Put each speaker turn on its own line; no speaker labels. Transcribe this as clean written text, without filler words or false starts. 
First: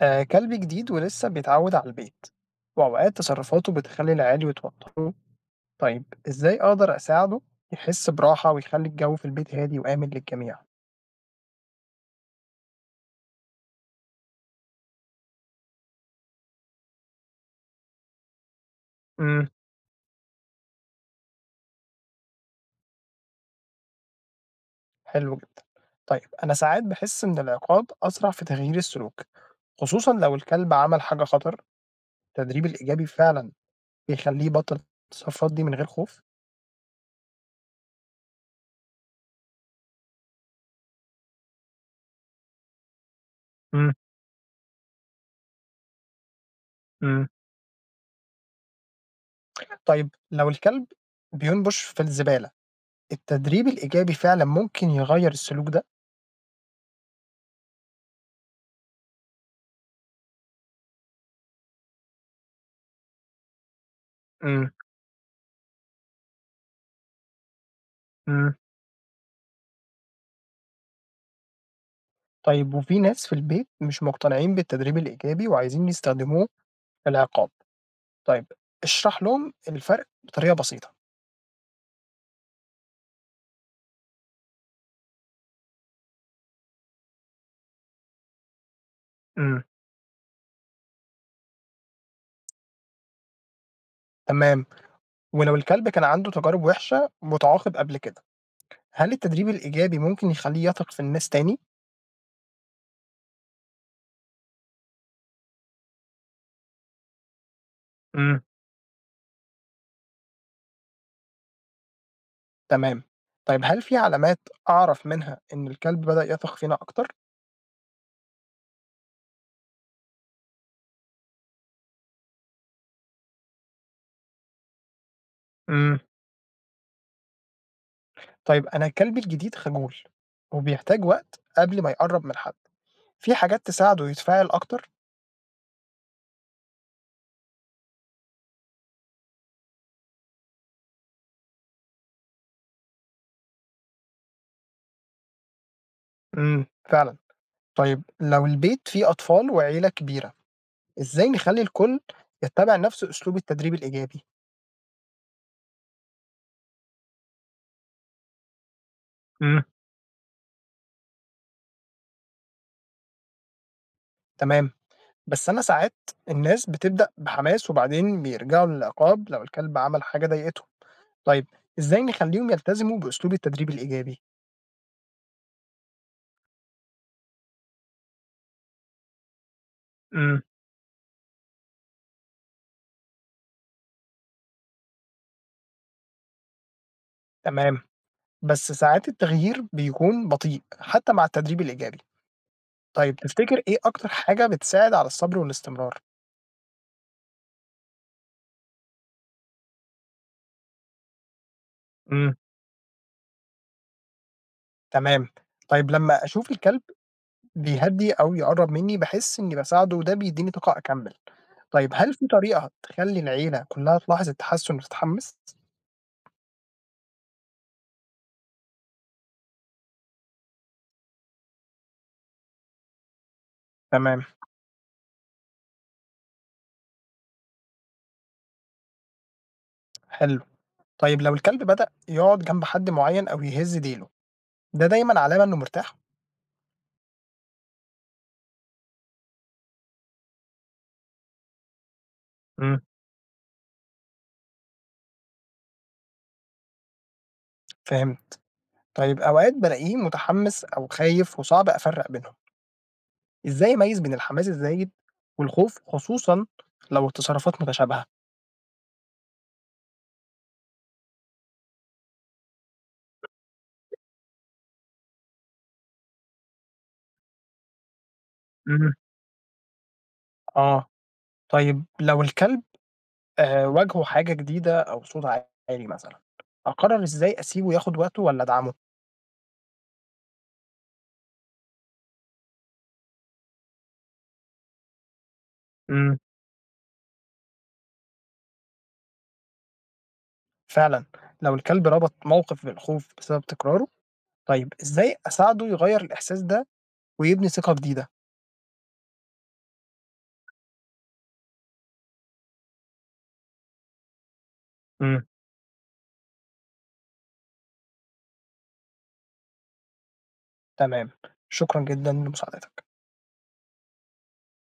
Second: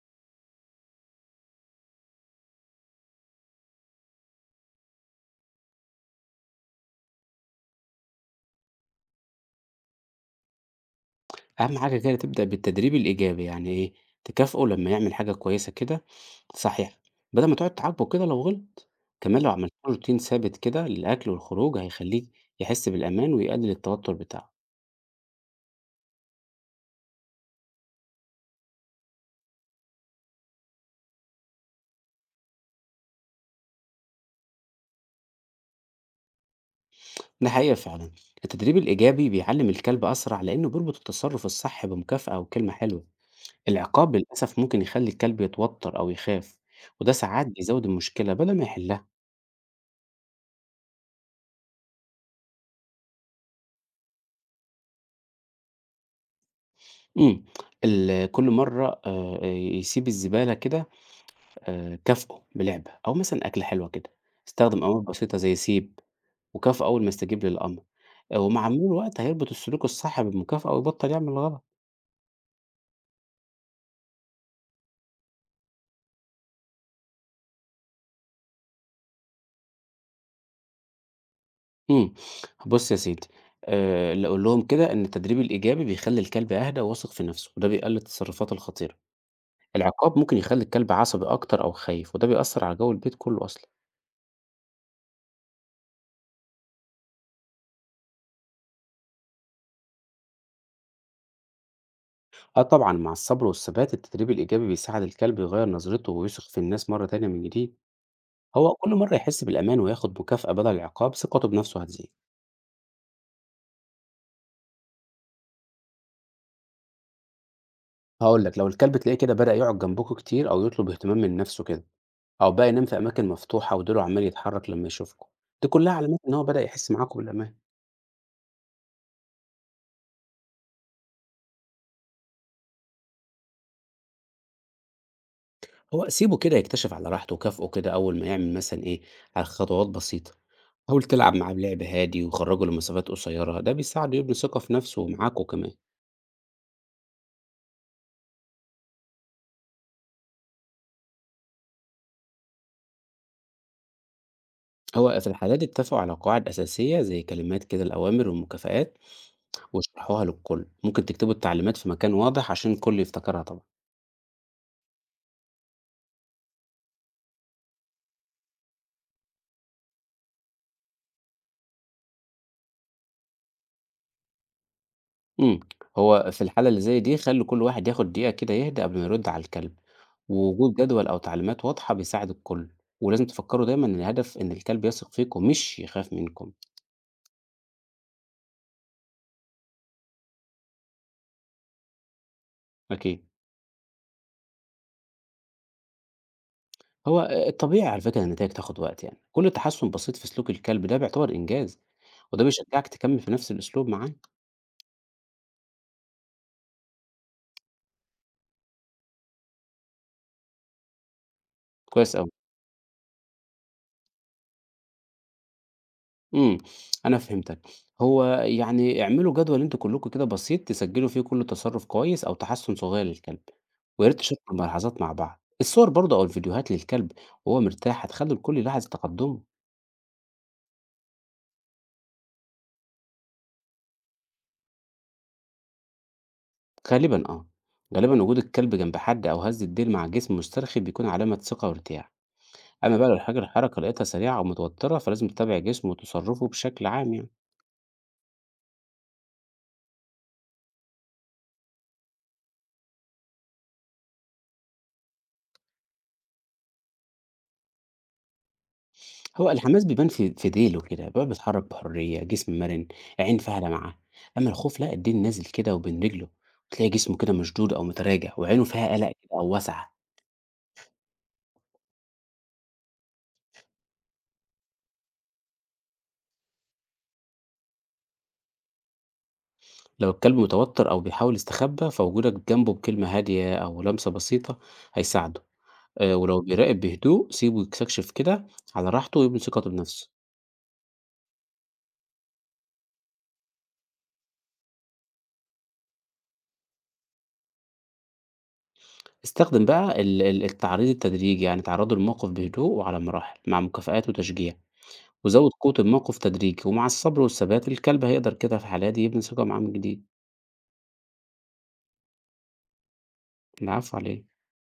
آه، كلب جديد ولسه بيتعود على البيت وأوقات تصرفاته بتخلي العيال يتوتروا. طيب إزاي أقدر أساعده يحس براحة ويخلي الجو في البيت هادي وآمن للجميع؟
أهم حاجة كده تبدأ بالتدريب الإيجابي، يعني إيه؟ تكافئه لما يعمل حاجة كويسة كده، صحيح، بدل ما تقعد تعاقبه كده لو غلط. كمان
امم.
لو عملت له روتين ثابت كده للأكل والخروج هيخليه يحس بالأمان ويقلل التوتر بتاعه.
حلو جدا. طيب أنا ساعات بحس إن العقاب أسرع في تغيير السلوك خصوصا لو الكلب عمل حاجة خطر. التدريب الإيجابي فعلا بيخليه يبطل التصرفات دي من غير خوف.
ده حقيقة فعلا، التدريب الإيجابي بيعلم الكلب أسرع لأنه بيربط التصرف الصح بمكافأة وكلمة حلوة.
امم.
العقاب للأسف ممكن يخلي الكلب يتوتر أو يخاف، وده
امم.
ساعات بيزود المشكلة بدل ما يحلها.
طيب لو الكلب بينبش في الزبالة، التدريب الإيجابي فعلا ممكن يغير السلوك ده؟
امم كل مرة آه، آه، يسيب الزبالة كده، كافئه بلعبة أو مثلًا أكلة حلوة كده،
امم.
استخدم أوامر بسيطة زي سيب، وكافئه أول ما يستجيب للأمر، ومع مرور الوقت هيربط السلوك الصح بالمكافأة ويبطل يعمل الغلط.
طيب وفي ناس في البيت مش مقتنعين بالتدريب الإيجابي وعايزين يستخدموه في العقاب، طيب اشرح لهم الفرق بطريقة بسيطة.
إمم، بُص يا سيدي، ل قُل لهم كده إن التدريب الإيجابي بيخلّي الكلب أهدى وواثق في نفسه، وده بيقلل التصرفات الخطيرة.
إمم.
العقاب ممكن يخلّي الكلب عصبي أكتر أو خايف، وده بيأثّر على جو البيت كله أصلًا.
تمام، ولو الكلب كان عنده تجارب وحشة واتعاقب قبل كده، هل التدريب الإيجابي ممكن يخلّيه يثق في الناس تاني؟
آه طبعًا، مع الصبر والثبات التدريب الإيجابي بيساعد الكلب يغيّر نظرته ويثق في الناس مرّة تانية من جديد.
امم.
هو كل مرة يحس بالأمان وياخد مكافأة بدل العقاب، ثقته بنفسه هتزيد.
تمام، طيب هل في علامات أعرف منها إن الكلب بدأ يثق فينا أكتر؟
هقول لك، لو الكلب تلاقيه كده بدأ يقعد جنبكوا كتير أو يطلب اهتمام من نفسه كده، أو بقى ينام في أماكن مفتوحة وديله عمال يتحرك لما يشوفكوا، دي كلها
امم.
علامات إن هو بدأ يحس معاكوا بالأمان.
طيب أنا كلبي الجديد خجول وبيحتاج وقت قبل ما يقرب من حد، في حاجات تساعده يتفاعل أكتر؟
هو سيبه كده يكتشف على راحته وكافئه كده أول ما يعمل مثلا إيه، على خطوات بسيطة. حاول تلعب معاه بلعب هادي وخرجه لمسافات قصيرة، ده بيساعده يبني ثقة في نفسه ومعاكوا كمان.
فعلًا. طيب لو البيت فيه أطفال وعيلة كبيرة، إزاي نخلّي الكل يتّبع نفس أسلوب التدريب الإيجابي؟
هو في الحالات دي اتفقوا على قواعد أساسية زي كلمات كده الأوامر والمكافآت،
امم.
وشرحوها للكل. ممكن تكتبوا التعليمات في مكان واضح عشان الكل يفتكرها طبعا.
تمام، بس أنا ساعات الناس بتبدأ بحماس وبعدين بيرجعوا للعقاب لو الكلب عمل حاجة ضايقتهم، طيب إزاي نخلّيهم يلتزموا بأسلوب التدريب الإيجابي؟
امم هو في الحالة اللي زي دي خلوا كل واحد ياخد دقيقة كده يهدأ قبل ما يرد على الكلب.
امم.
ووجود جدول أو تعليمات واضحة بيساعد الكل، ولازم تفكروا دايما إن الهدف إن الكلب يثق فيكم مش يخاف منكم.
تمام، بس ساعات التغيير بيكون بطيء حتى مع التدريب الإيجابي، طيب
أكيد.
تفتكر إيه أكتر حاجة بتساعد على الصبر والاستمرار؟
هو الطبيعي على فكرة إن النتائج تاخد وقت، يعني كل تحسن بسيط في سلوك الكلب ده بيعتبر إنجاز.
امم.
وده بيشجعك تكمل في نفس الأسلوب معاه.
تمام، طيب لمّا أشوف الكلب بيهدّي أو يقرّب منّي، باحس إنّي باساعده وده بيدّيني طاقة أكمّل. طيب هل
كويس
في
أوي.
طريقة تخلّي العيلة كلّها تلاحظ التحسّن وتتحمّس؟
إمم، أنا فهمتك. هو يعني اعملوا جدول أنتم كلّكم كده بسيط تسجّلوا فيه كل تصرُّف كويس أو تحسُّن صغير للكلب، ويا ريت
تمام،
تشاركوا الملاحظات مع بعض. الصور برضه أو الفيديوهات للكلب وهو مرتاح هتخلّي الكل يلاحظ تقدُّمه.
حلو. طيب لو الكلب بدأ يقعد جنب حد معيّن أو يهِز ديله، ده دايمًا علامة إنه مرتاح؟
غالبًا آه، غالبًا وجود الكلب جنب حد أو هزة ديل مع جسم مسترخي بيكون علامة ثقة وارتياح.
إمم،
أما بقى لو الحاجة الحركة لقيتها سريعة أو متوتّرة، فلازم تتابع جسمه وتصرُّفه بشكل عام يعني.
فهمت. طيب أوقات بالاقيه متحمّس أو خايف وصعب أفرّق بينهم، إزاي أميّز بين الحماس الزايد والخوف خصوصًا لو التصرفات متشابهة؟
هو الحماس بيبان في ديله كده بقى، بيتحرك بحرية، جسم مرن، عين فاعلة معاه. أما الخوف لا، الدين نازل كده وبين رجله، تلاقي جسمه كده مشدود أو متراجع وعينه
إمم،
فيها قلق كده أو واسعة.
آه. طيب لو الكلب واجهوا حاجة جديدة أو صوت عالي مثلًا، أقرر إزاي أسيبه ياخد وقته والّا أدعمه؟
لو الكلب متوتر أو بيحاول يستخبى فوجودك جنبه بكلمة هادية أو لمسة بسيطة هيساعده. أه،
إمم،
ولو بيراقب بهدوء سيبه يستكشف كده على راحته ويبني ثقته بنفسه.
فعلًا. لو الكلب ربط موقف بالخوف بسبب تكراره، طيب إزاي أساعده يغيّر الإحساس ده ويبني ثقة جديدة؟
استخدم بقى التعريض التدريجي، يعني تعرضه للموقف بهدوء وعلى مراحل مع مكافآت وتشجيع.
إمم.
وزود قوة الموقف تدريجي، ومع الصبر والثبات الكلب هيقدر كده في الحالة دي يبني ثقة مع من جديد.
تمام، شكرًا جدًا لمساعدتك.
العفو عليه.